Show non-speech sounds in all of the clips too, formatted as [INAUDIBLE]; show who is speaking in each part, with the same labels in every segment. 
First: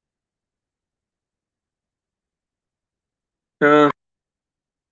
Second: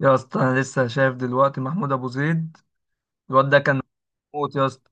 Speaker 1: يا اسطى، انا لسه شايف دلوقتي محمود ابو زيد. الواد ده كان
Speaker 2: اه.
Speaker 1: موت يا اسطى،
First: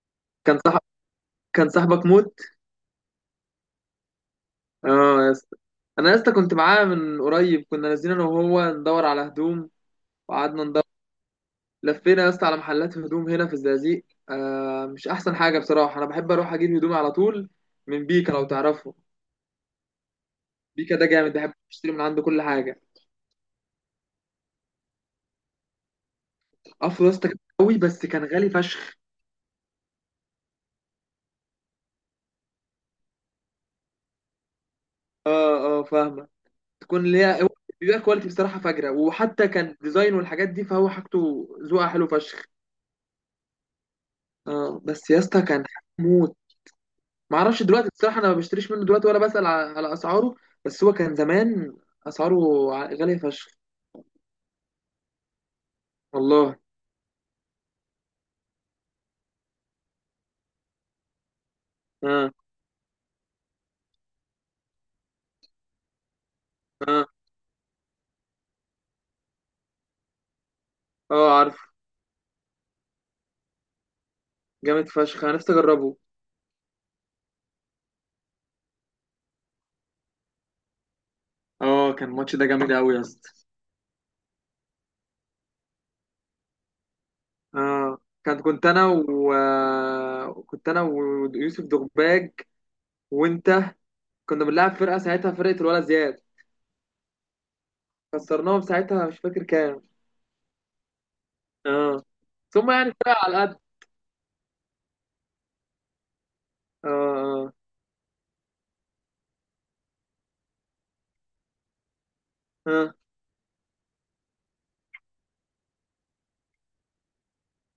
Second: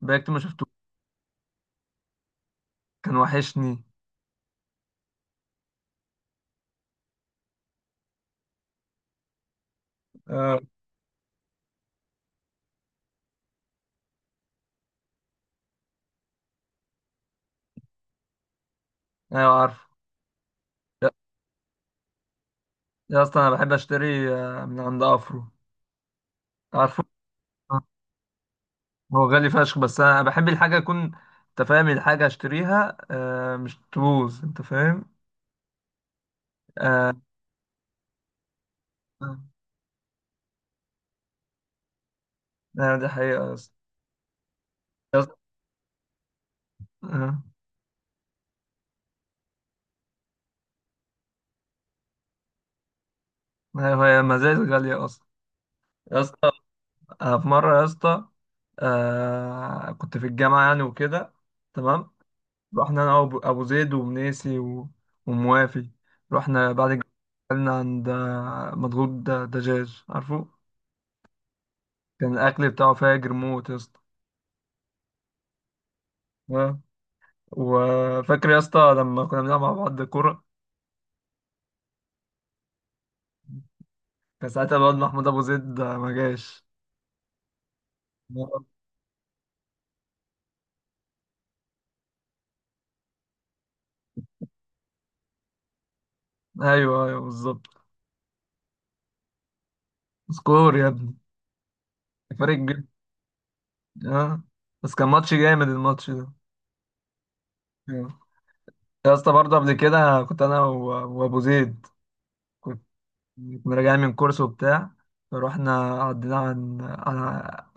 Speaker 1: بقيت ما
Speaker 2: كان
Speaker 1: شفته.
Speaker 2: صاحب كان صاحبك موت.
Speaker 1: كان وحشني.
Speaker 2: اه يا اسطى، انا يا اسطى كنت معاه من قريب. كنا نازلين انا وهو ندور على هدوم
Speaker 1: اه.
Speaker 2: وقعدنا ندور. لفينا يا اسطى على محلات هدوم هنا في الزقازيق. مش احسن حاجه بصراحه. انا بحب اروح اجيب هدومي على طول من بيكا، لو تعرفه.
Speaker 1: ايوه عارف.
Speaker 2: بيكا ده
Speaker 1: يا
Speaker 2: جامد، بحب اشتري من عنده كل حاجه.
Speaker 1: يا اسطى، انا بحب اشتري من عند افرو. عارفه؟
Speaker 2: افرو يا اسطى كان قوي بس كان غالي فشخ.
Speaker 1: هو غالي فشخ، بس انا بحب الحاجه يكون، انت فاهم، الحاجه اشتريها مش تبوظ، انت فاهم.
Speaker 2: اه اه فاهمه. تكون
Speaker 1: آه،
Speaker 2: ليها. بيبقى كواليتي بصراحه فجره،
Speaker 1: آه،
Speaker 2: وحتى كان ديزاين والحاجات دي، فهو حاجته ذوقها حلو فشخ.
Speaker 1: دي حقيقه يا اسطى.
Speaker 2: اه بس
Speaker 1: يا
Speaker 2: يا
Speaker 1: اسطى.
Speaker 2: اسطى كان موت. ما
Speaker 1: آه،
Speaker 2: اعرفش دلوقتي بصراحه، انا ما بشتريش منه دلوقتي ولا بسال على اسعاره. بس هو كان زمان اسعاره غاليه فشخ.
Speaker 1: أيوة، هي مزاج غاليه اصلا. يا اسطى،
Speaker 2: والله.
Speaker 1: أنا في مره يا اسطى كنت في الجامعه يعني وكده، تمام.
Speaker 2: اه.
Speaker 1: رحنا انا وابو أبو زيد ومنيسي و- وموافي. رحنا بعد الجامعة،
Speaker 2: اه.
Speaker 1: اكلنا عند مضغوط، دجاج. عارفه؟
Speaker 2: اه عارف.
Speaker 1: كان الاكل بتاعه فاجر موت يا اسطى.
Speaker 2: جامد فشخ، انا نفسي اجربه.
Speaker 1: آه. وفاكر يا اسطى لما كنا بنلعب مع بعض كوره؟
Speaker 2: اه كان الماتش ده جامد قوي يا اسطى.
Speaker 1: كان ساعتها الواد محمود ابو زيد ما جاش.
Speaker 2: اه. كان
Speaker 1: آه.
Speaker 2: كنت انا و آه، كنت انا ويوسف دغباج وانت. كنا بنلعب فرقه ساعتها، فرقه الولد زياد.
Speaker 1: ايوه، ايوه، بالظبط.
Speaker 2: خسرناهم ساعتها، مش فاكر كام.
Speaker 1: سكور يا ابني،
Speaker 2: اه
Speaker 1: فرق
Speaker 2: ثم
Speaker 1: كبير.
Speaker 2: يعني فرقه على قد.
Speaker 1: اه، بس كان ماتش جامد الماتش ده.
Speaker 2: اه. اه.
Speaker 1: آه. يا اسطى برضه قبل كده كنت انا و- وابو زيد،
Speaker 2: اه
Speaker 1: كنا راجعين من كورس وبتاع. رحنا عدينا عن على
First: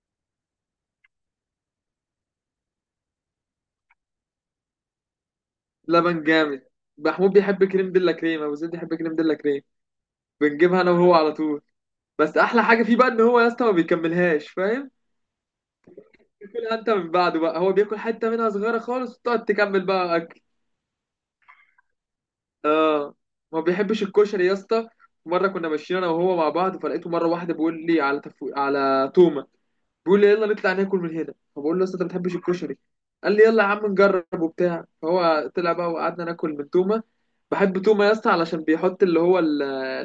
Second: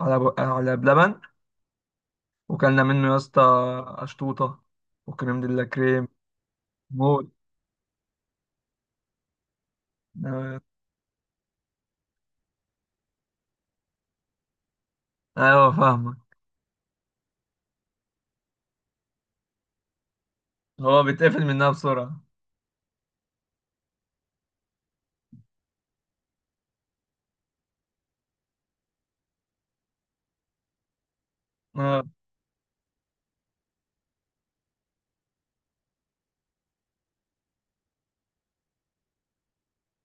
Speaker 1: على أبو- على بلبن، وكلنا منه يا اسطى أشطوطة وكريم ديلا كريم
Speaker 2: لبن جامد.
Speaker 1: موت.
Speaker 2: محمود بيحب كريم ديلا كريم، ابو زيد بيحب كريم ديلا كريم.
Speaker 1: آه،
Speaker 2: بنجيبها انا وهو على طول. بس احلى حاجه فيه بقى ان هو يا اسطى ما بيكملهاش، فاهم.
Speaker 1: أيوه فاهمة.
Speaker 2: بتاكلها انت من بعده بقى، هو بياكل حته منها صغيره خالص وتقعد تكمل بقى اكل.
Speaker 1: هو بيتقفل منها بسرعة.
Speaker 2: اه. ما بيحبش الكشري يا اسطى. مره كنا ماشيين انا وهو مع بعض فلقيته مره واحده بيقول لي على على تومه. بيقول لي يلا نطلع ناكل من هنا، فبقول له يا اسطى انت
Speaker 1: آه،
Speaker 2: ما بتحبش الكشري. قال لي يلا يا عم نجرب وبتاع، فهو طلع بقى وقعدنا ناكل من تومه. بحب تومه يا اسطى علشان بيحط اللي هو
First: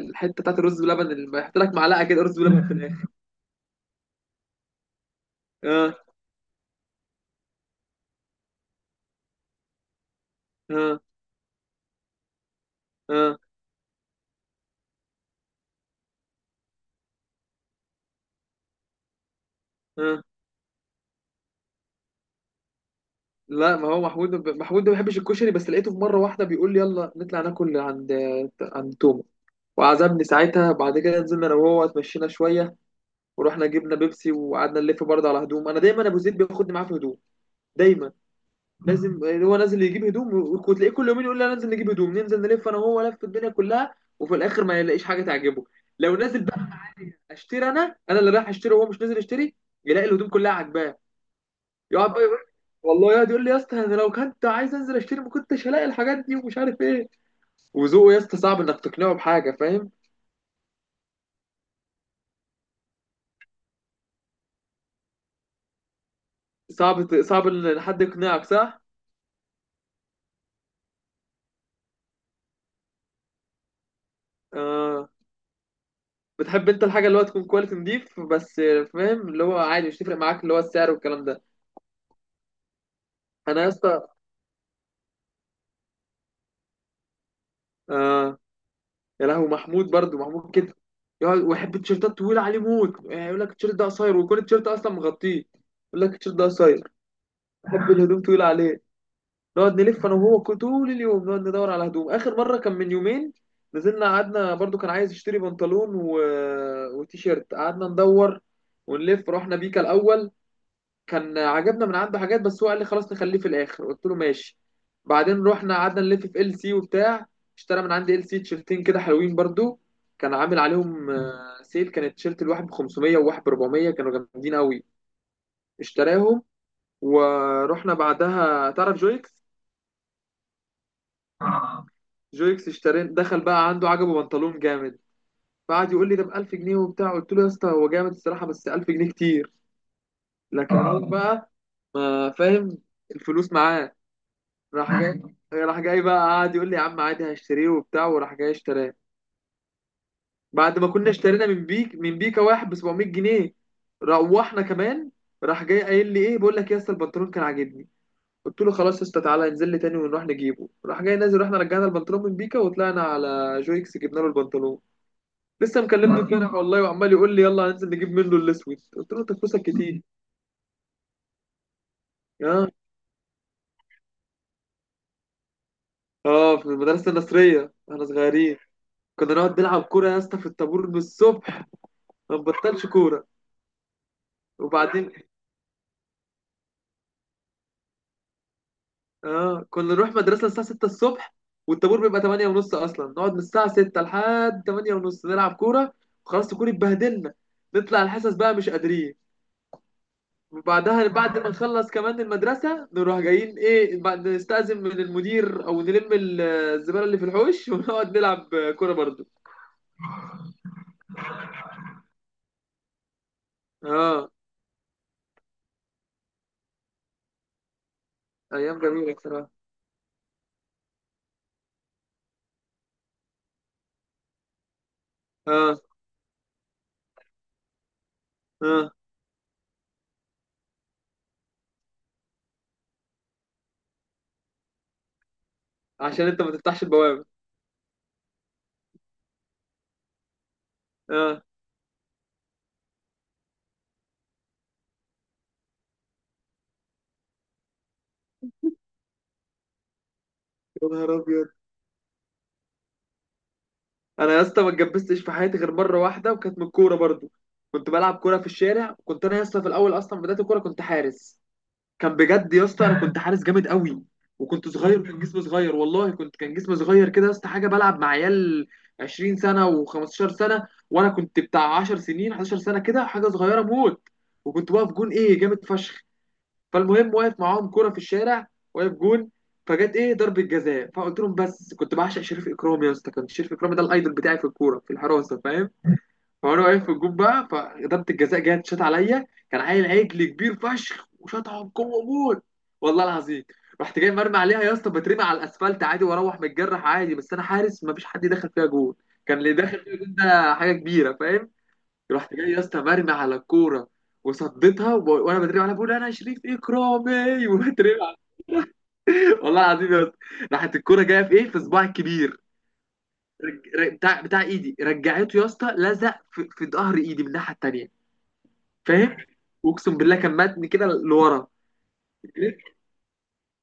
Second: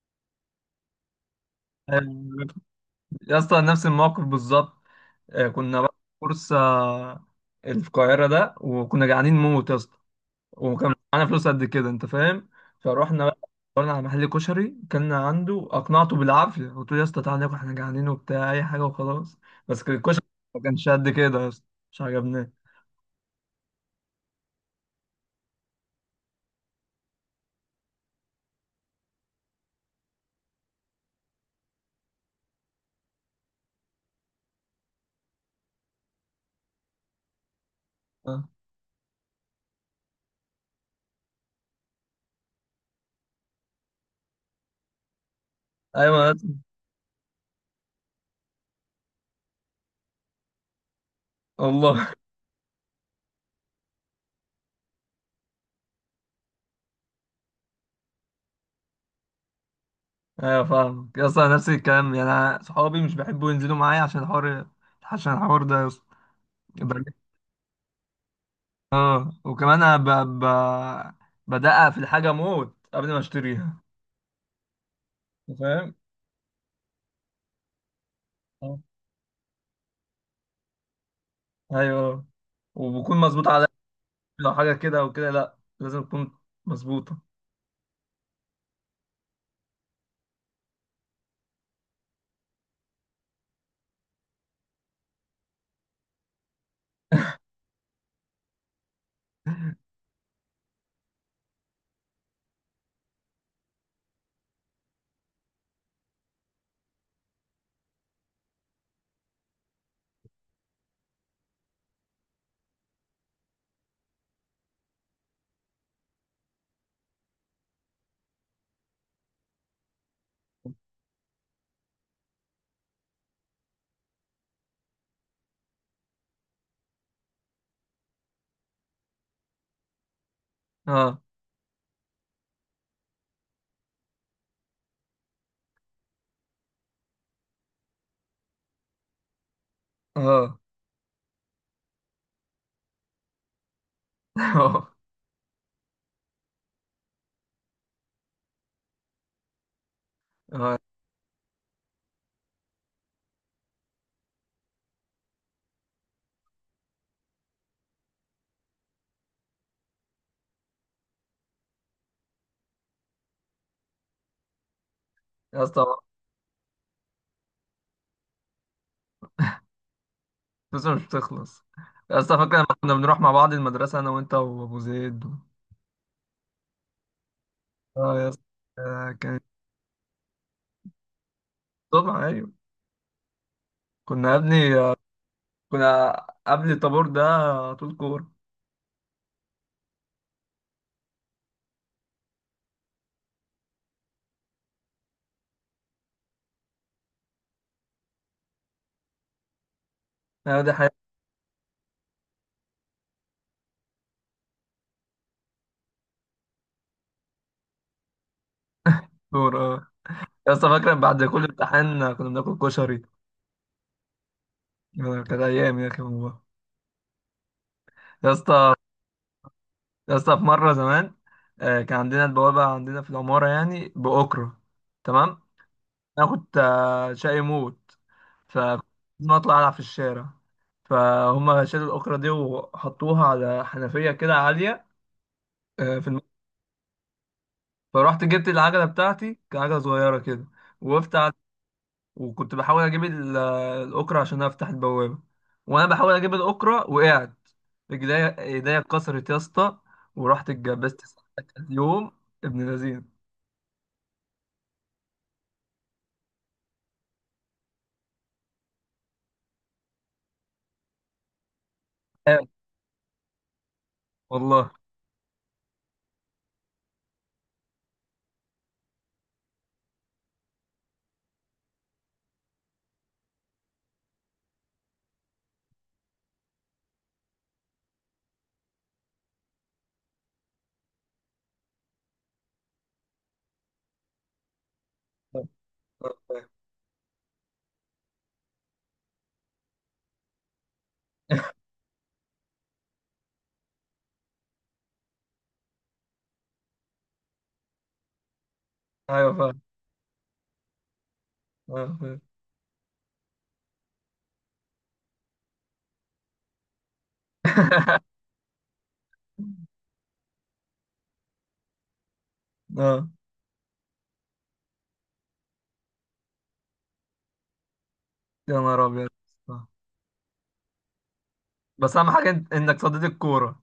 Speaker 2: الحته بتاعت الرز بلبن، اللي بيحط لك معلقه كده رز
Speaker 1: أيوة.
Speaker 2: بلبن في الاخر.
Speaker 1: يا اسطى، نفس الموقف بالظبط. كنا بقى
Speaker 2: اه.
Speaker 1: في كورس، القاهرة ده، وكنا جعانين موت يا اسطى. وكان
Speaker 2: اه.
Speaker 1: معانا فلوس قد كده، انت فاهم. فروحنا
Speaker 2: اه.
Speaker 1: بقى، دورنا على محل كشري كنا عنده، اقنعته بالعافيه. قلت له يا اسطى تعالى ناكل، احنا جعانين وبتاع، اي حاجه وخلاص. بس كان
Speaker 2: اه
Speaker 1: الكشري ما كانش قد كده يا اسطى، مش عجبناه.
Speaker 2: لا، ما هو محمود محمود ده ما بيحبش الكشري، بس لقيته في مره واحده بيقول لي يلا نطلع ناكل عند تومه وعزمني ساعتها. بعد كده نزلنا انا وهو اتمشينا شويه ورحنا جبنا بيبسي وقعدنا نلف برضه على هدوم. انا دايما ابو زيد بياخدني معاه في هدوم، دايما.
Speaker 1: اه.
Speaker 2: لازم هو نازل يجيب هدوم. وتلاقيه كل يومين يقول لي أنا نازل نجيب هدوم، ننزل نلف انا وهو لف الدنيا كلها وفي الاخر ما يلاقيش حاجه تعجبه. لو
Speaker 1: ايوه يا
Speaker 2: نازل
Speaker 1: اسطى.
Speaker 2: بقى اشتري، انا اللي رايح اشتري، وهو مش نازل يشتري. يلاقي الهدوم كلها عاجباه. يقعد
Speaker 1: والله.
Speaker 2: بقى
Speaker 1: [LAUGHS]
Speaker 2: يقول، والله يقعد يقول لي يا اسطى انا لو كنت عايز انزل اشتري ما كنتش هلاقي الحاجات دي ومش عارف ايه. وذوقه يا اسطى صعب انك تقنعه بحاجه، فاهم.
Speaker 1: ايوه فاهمك يا اسطى، نفس الكلام. يعني انا صحابي مش بيحبوا ينزلوا معايا عشان الحوار، عشان الحوار ده يا اسطى. ب-
Speaker 2: صعب ان حد يقنعك، صح.
Speaker 1: اه وكمان انا ب... بدقق في الحاجه موت قبل ما اشتريها،
Speaker 2: آه.
Speaker 1: انت فاهم.
Speaker 2: بتحب انت الحاجه اللي هو تكون كواليتي نضيف بس.
Speaker 1: اه.
Speaker 2: فاهم، اللي هو عادي مش تفرق معاك اللي هو السعر والكلام ده.
Speaker 1: ايوه، وبكون مظبوط،
Speaker 2: انا
Speaker 1: على
Speaker 2: يا اسطى.
Speaker 1: لو حاجة كده أو كده لأ، لازم تكون مظبوطة.
Speaker 2: آه. يا لهو محمود برضو، محمود كده يقعد ويحب التيشيرتات طويله عليه موت. يعني يقول لك التيشيرت ده قصير ويكون التيشيرت اصلا مغطيه، يقول لك التيشيرت ده قصير. بحب الهدوم طويله عليه. نقعد نلف انا وهو طول اليوم، نقعد ندور على هدوم. اخر مره كان من يومين، نزلنا قعدنا برضو. كان عايز يشتري بنطلون وتيشيرت. قعدنا ندور ونلف، رحنا بيكا الاول. كان عجبنا من عنده حاجات بس هو قال لي خلاص نخليه في الاخر، قلت له ماشي. بعدين رحنا قعدنا نلف في ال سي وبتاع. اشترى من عندي ال سي تيشرتين كده حلوين برضو، كان عامل عليهم سيل. كان التيشيرت الواحد ب 500 وواحد ب 400، كانوا جامدين قوي، اشتراهم. ورحنا بعدها، تعرف جويكس.
Speaker 1: اه.
Speaker 2: جويكس اشترين دخل بقى عنده، عجبه بنطلون جامد. فقعد يقول لي ده ب 1000 جنيه وبتاع، قلت له يا اسطى هو جامد الصراحه بس 1000 جنيه كتير.
Speaker 1: اه.
Speaker 2: لكن هو بقى ما فاهم، الفلوس معاه.
Speaker 1: [LAUGHS] اه.
Speaker 2: راح جاي. [LAUGHS] راح جاي بقى قعد يقول لي يا عم عادي هشتريه وبتاع وراح جاي اشتراه.
Speaker 1: آه.
Speaker 2: بعد ما كنا اشترينا من بيكا واحد ب 700 جنيه. روحنا كمان، راح جاي قايل لي ايه، بقول لك يا اسطى البنطلون كان عاجبني. قلت له خلاص يا اسطى تعالى انزل لي تاني ونروح نجيبه. راح جاي نازل، رحنا رجعنا البنطلون من بيكا وطلعنا على جويكس جبنا له البنطلون.
Speaker 1: يا
Speaker 2: لسه
Speaker 1: اسطى
Speaker 2: مكلمني امبارح والله وعمال يقول لي يلا هننزل نجيب منه الاسود، قلت له انت فلوسك كتير.
Speaker 1: الفلوس مش بتخلص. يا اسطى فاكر لما
Speaker 2: ها.
Speaker 1: كنا بنروح مع بعض المدرسة أنا وأنت وأبو زيد؟
Speaker 2: [LAUGHS] اه في المدرسه النصريه احنا
Speaker 1: اه يا اسطى
Speaker 2: صغيرين، كنا
Speaker 1: كانت.
Speaker 2: نقعد نلعب كوره يا اسطى في الطابور من الصبح.
Speaker 1: طبعا
Speaker 2: ما
Speaker 1: أيوة.
Speaker 2: نبطلش كوره.
Speaker 1: كنا يا ابني
Speaker 2: وبعدين
Speaker 1: كنا قبل الطابور ده على طول كورة.
Speaker 2: اه كنا نروح مدرسه الساعه 6 الصبح، والطابور بيبقى 8 ونص اصلا، نقعد من الساعه 6 لحد 8 ونص نلعب كوره. وخلاص الكوره اتبهدلنا، نطلع الحصص بقى مش قادرين.
Speaker 1: دي حياة
Speaker 2: وبعدها بعد ما نخلص كمان المدرسة نروح جايين ايه، بعد نستأذن من المدير او نلم الزبالة اللي في الحوش [LAUGHS] ونقعد نلعب كورة برضو.
Speaker 1: الكورة. اه. يا اسطى فاكر بعد كل امتحان كنا بناكل كشري؟
Speaker 2: اه.
Speaker 1: كانت أيام يا أخي والله. يا اسطى.
Speaker 2: ايام جميلة بصراحة.
Speaker 1: يا اسطى في مرة زمان كان عندنا البوابة عندنا في العمارة يعني بأكرة، تمام.
Speaker 2: اه.
Speaker 1: انا كنت شقي موت، فكنت
Speaker 2: اه
Speaker 1: ما اطلع العب في الشارع. فهم شالوا الاكره دي وحطوها على حنفيه كده عاليه. آه، في الم...
Speaker 2: عشان انت ما تفتحش البوابة.
Speaker 1: فروحت جبت العجله بتاعتي، كانت عجله صغيره كده. وقفت على...
Speaker 2: اه
Speaker 1: وكنت بحاول اجيب الاكره عشان افتح البوابه. وانا بحاول اجيب الاكره وقعت، رجليا ايديا اتكسرت يا اسطى، ورحت
Speaker 2: يا نهار
Speaker 1: اتجبست.
Speaker 2: ابيض.
Speaker 1: يوم ابن لذين.
Speaker 2: انا يا اسطى ما اتجبستش في حياتي غير مرة واحدة، وكانت من الكورة برضو. كنت بلعب كورة في الشارع. كنت انا يا اسطى في الاول اصلا بداية الكورة كنت حارس. كان
Speaker 1: آه،
Speaker 2: بجد يا اسطى، انا كنت حارس جامد قوي. وكنت
Speaker 1: والله.
Speaker 2: صغير وكان جسمي صغير، والله كنت كان جسمي صغير كده يا اسطى حاجه، بلعب مع عيال 20 سنه و15 سنه وانا كنت بتاع 10 سنين 11 سنه كده حاجه صغيره موت. وكنت واقف جون ايه جامد فشخ. فالمهم واقف معاهم كوره في الشارع، واقف جون. فجت ايه ضربه جزاء، فقلت لهم. بس كنت بعشق شريف اكرامي يا اسطى، كان شريف اكرامي ده الايدول بتاعي في الكوره في الحراسه،
Speaker 1: آه،
Speaker 2: فاهم.
Speaker 1: آه، آه.
Speaker 2: فانا واقف في الجون بقى، فضربة الجزاء جت شاط عليا. كان عيل عجل كبير فشخ وشاطها بقوه موت، والله العظيم. رحت جاي مرمي عليها يا اسطى، بترمي على الاسفلت عادي واروح متجرح عادي، بس انا حارس ما فيش حد دخل فيها جول.
Speaker 1: ايوه
Speaker 2: كان اللي
Speaker 1: فاهم.
Speaker 2: داخل فيها جول ده حاجه كبيره، فاهم.
Speaker 1: فاهم.
Speaker 2: رحت جاي يا اسطى مرمي على الكوره وصديتها، وانا بترمي عليها بقول انا شريف اكرامي [LAUGHS] وبترمي عليها. والله العظيم يا اسطى، راحت الكوره جايه في ايه، في صباعي الكبير.
Speaker 1: [LAUGHS] آه.
Speaker 2: بتاع ايدي رجعته يا اسطى، لزق في ظهر ايدي من الناحيه التانيه،
Speaker 1: يا نهار ابيض.
Speaker 2: فاهم. واقسم بالله كان ماتني كده لورا.
Speaker 1: بس اهم حاجه إن- انك صديت الكوره.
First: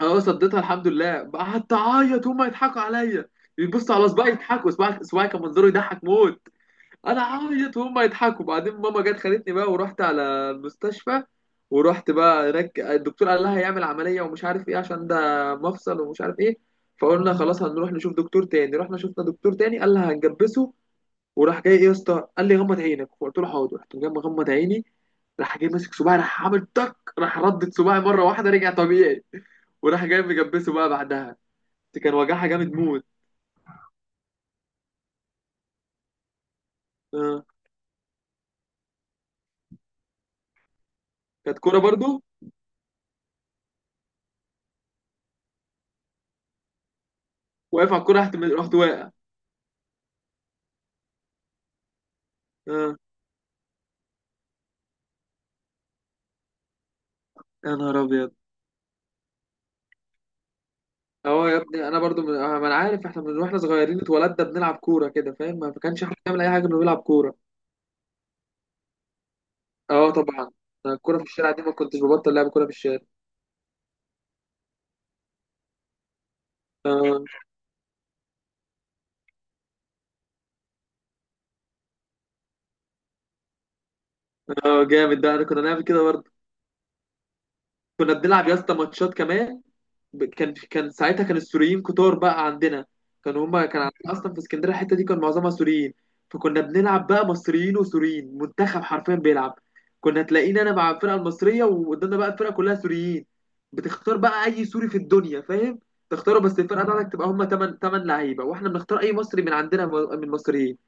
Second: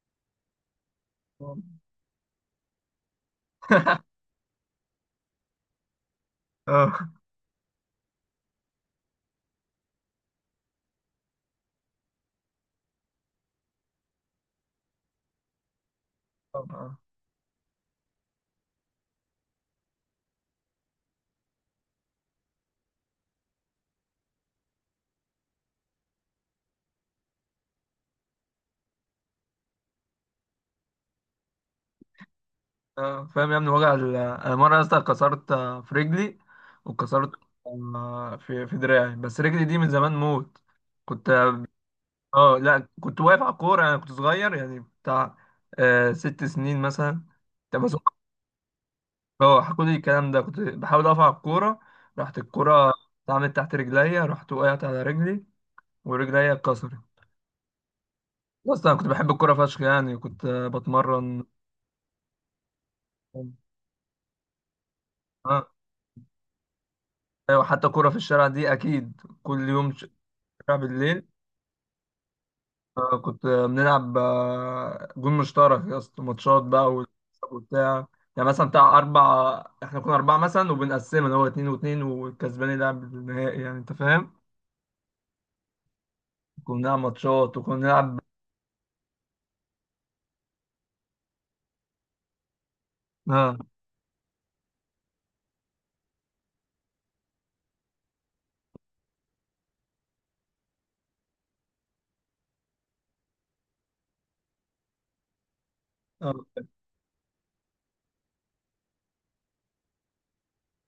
Speaker 2: اه صديتها الحمد لله. قعدت اعيط هما يضحكوا عليا، يبصوا على صباعي يضحكوا، صباعي كان منظره يضحك موت.
Speaker 1: اه
Speaker 2: انا اعيط وهما يضحكوا، بعدين ماما جت خدتني بقى ورحت على المستشفى. ورحت بقى هناك الدكتور قال لها هيعمل عمليه ومش عارف ايه عشان ده مفصل ومش عارف ايه.
Speaker 1: طبعا.
Speaker 2: فقلنا خلاص هنروح نشوف دكتور تاني، رحنا شفنا دكتور تاني قال لها هنجبسه. وراح جاي ايه يا اسطى قال لي غمض عينك، فقلت له حاضر. رحت جاي مغمض عيني، راح جاي ماسك صباعي، راح عامل تك، راح ردت صباعي مره واحده رجع طبيعي. وراح جاي مجبسه بقى بعدها. دي كان وجعها جامد موت.
Speaker 1: اه فاهم يا ابني، وجع انا مره يا اسطى كسرت في رجلي، وكسرت
Speaker 2: آه.
Speaker 1: في دراعي، بس رجلي دي من زمان موت. كنت،
Speaker 2: كانت كوره برضو.
Speaker 1: اه لا، كنت واقف على الكوره. انا كنت صغير يعني بتاع 6 سنين مثلا. طب
Speaker 2: واقف
Speaker 1: بس.
Speaker 2: على الكوره رحت واقع.
Speaker 1: اه حكوا لي الكلام ده، كنت بحاول اقف على الكوره، راحت الكوره
Speaker 2: آه.
Speaker 1: اتعملت تحت رجليا، رحت وقعت على رجلي ورجليا اتكسرت.
Speaker 2: يا نهار ابيض.
Speaker 1: بص انا كنت بحب الكوره فشخ، يعني كنت بتمرن.
Speaker 2: اه يا ابني انا برضو من... آه، ما انا عارف، احنا من واحنا صغيرين اتولدنا بنلعب كوره كده،
Speaker 1: اه.
Speaker 2: فاهم. ما كانش احنا بنعمل اي حاجه غير بنلعب كوره.
Speaker 1: ايوه، حتى كوره في الشارع دي اكيد كل يوم،
Speaker 2: اه طبعا.
Speaker 1: شارع
Speaker 2: أنا الكوره في
Speaker 1: بالليل.
Speaker 2: الشارع دي ما كنتش ببطل لعب كوره في الشارع.
Speaker 1: كنت بنلعب جون مشترك يا اسطى، ماتشات بقى
Speaker 2: اه.
Speaker 1: والكسب وبتاع. يعني مثلا بتاع اربع، احنا كنا اربعه مثلا وبنقسمها اللي هو اتنين واتنين، والكسبان يلعب النهائي، يعني انت فاهم.
Speaker 2: اه جامد ده، انا كنا نعمل كده برضه.
Speaker 1: كنا بنلعب ماتشات وكنا
Speaker 2: كنا
Speaker 1: بنلعب.
Speaker 2: بنلعب يا اسطى ماتشات كمان. كان ساعتها كان السوريين كتار بقى عندنا. كانوا
Speaker 1: اه.
Speaker 2: هما كان عندنا اصلا في اسكندريه الحته دي كان معظمها سوريين. فكنا بنلعب بقى مصريين وسوريين، منتخب حرفيا بيلعب. كنا تلاقينا انا مع الفرقه المصريه وقدامنا بقى الفرقه كلها سوريين. بتختار بقى اي سوري في الدنيا فاهم،
Speaker 1: آه.
Speaker 2: تختاره بس الفرقه بتاعتك تبقى هما 8 8 لعيبه، واحنا بنختار اي مصري من عندنا من المصريين.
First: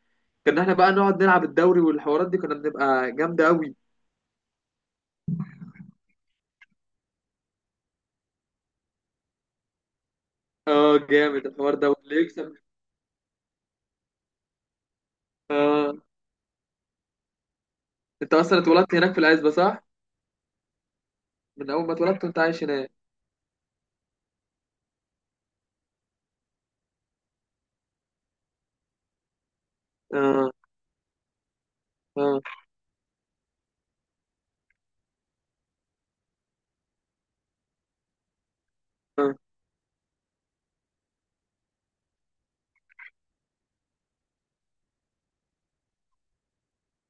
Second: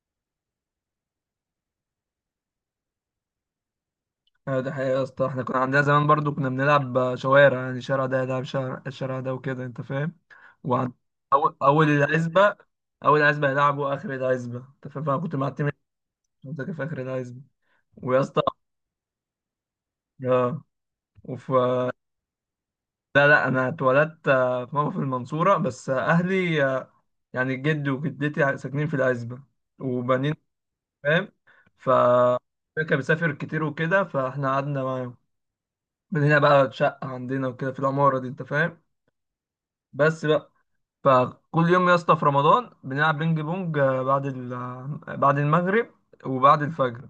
Speaker 2: كنا احنا بقى نقعد نلعب الدوري والحوارات دي، كنا بنبقى جامده قوي.
Speaker 1: ايوه، ده حقيقة يا اسطى. احنا كنا عندنا زمان برضو كنا بنلعب شوارع، يعني شارع ده يلعب شارع، الشارع ده وكده انت فاهم. وعن
Speaker 2: اه جامد
Speaker 1: اول
Speaker 2: الحوار
Speaker 1: اول
Speaker 2: ده واللي يكسب.
Speaker 1: العزبة، اول عزبة يلعبوا اخر العزبة، انت فاهم. فانا كنت مع التيم
Speaker 2: اه
Speaker 1: اللي في اخر العزبة. ويا
Speaker 2: انت
Speaker 1: اسطى.
Speaker 2: اصلا اتولدت هناك في العزبه، صح.
Speaker 1: اه. وف
Speaker 2: من اول ما اتولدت وانت عايش هناك.
Speaker 1: لا لا، انا اتولدت في ماما في المنصورة، بس اهلي، يعني جدي وجدتي ساكنين في العزبة. وبنين،
Speaker 2: اه.
Speaker 1: فاهم. ف
Speaker 2: اه.
Speaker 1: كان بيسافر كتير وكده، فاحنا قعدنا معاهم. من هنا بقى شقة عندنا وكده في العمارة دي، انت فاهم.
Speaker 2: اه
Speaker 1: بس بقى. فكل يوم يا اسطى في رمضان بنلعب بينج بونج آه، بعد ال... آه، بعد المغرب وبعد الفجر.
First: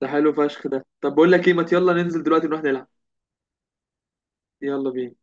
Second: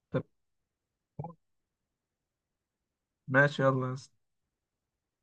Speaker 2: ده
Speaker 1: طب
Speaker 2: حلو فشخ ده. طب بقول لك ايه، ما يلا ننزل دلوقتي نروح نلعب.
Speaker 1: ماشي، يلا يا اسطى.
Speaker 2: يلا بينا.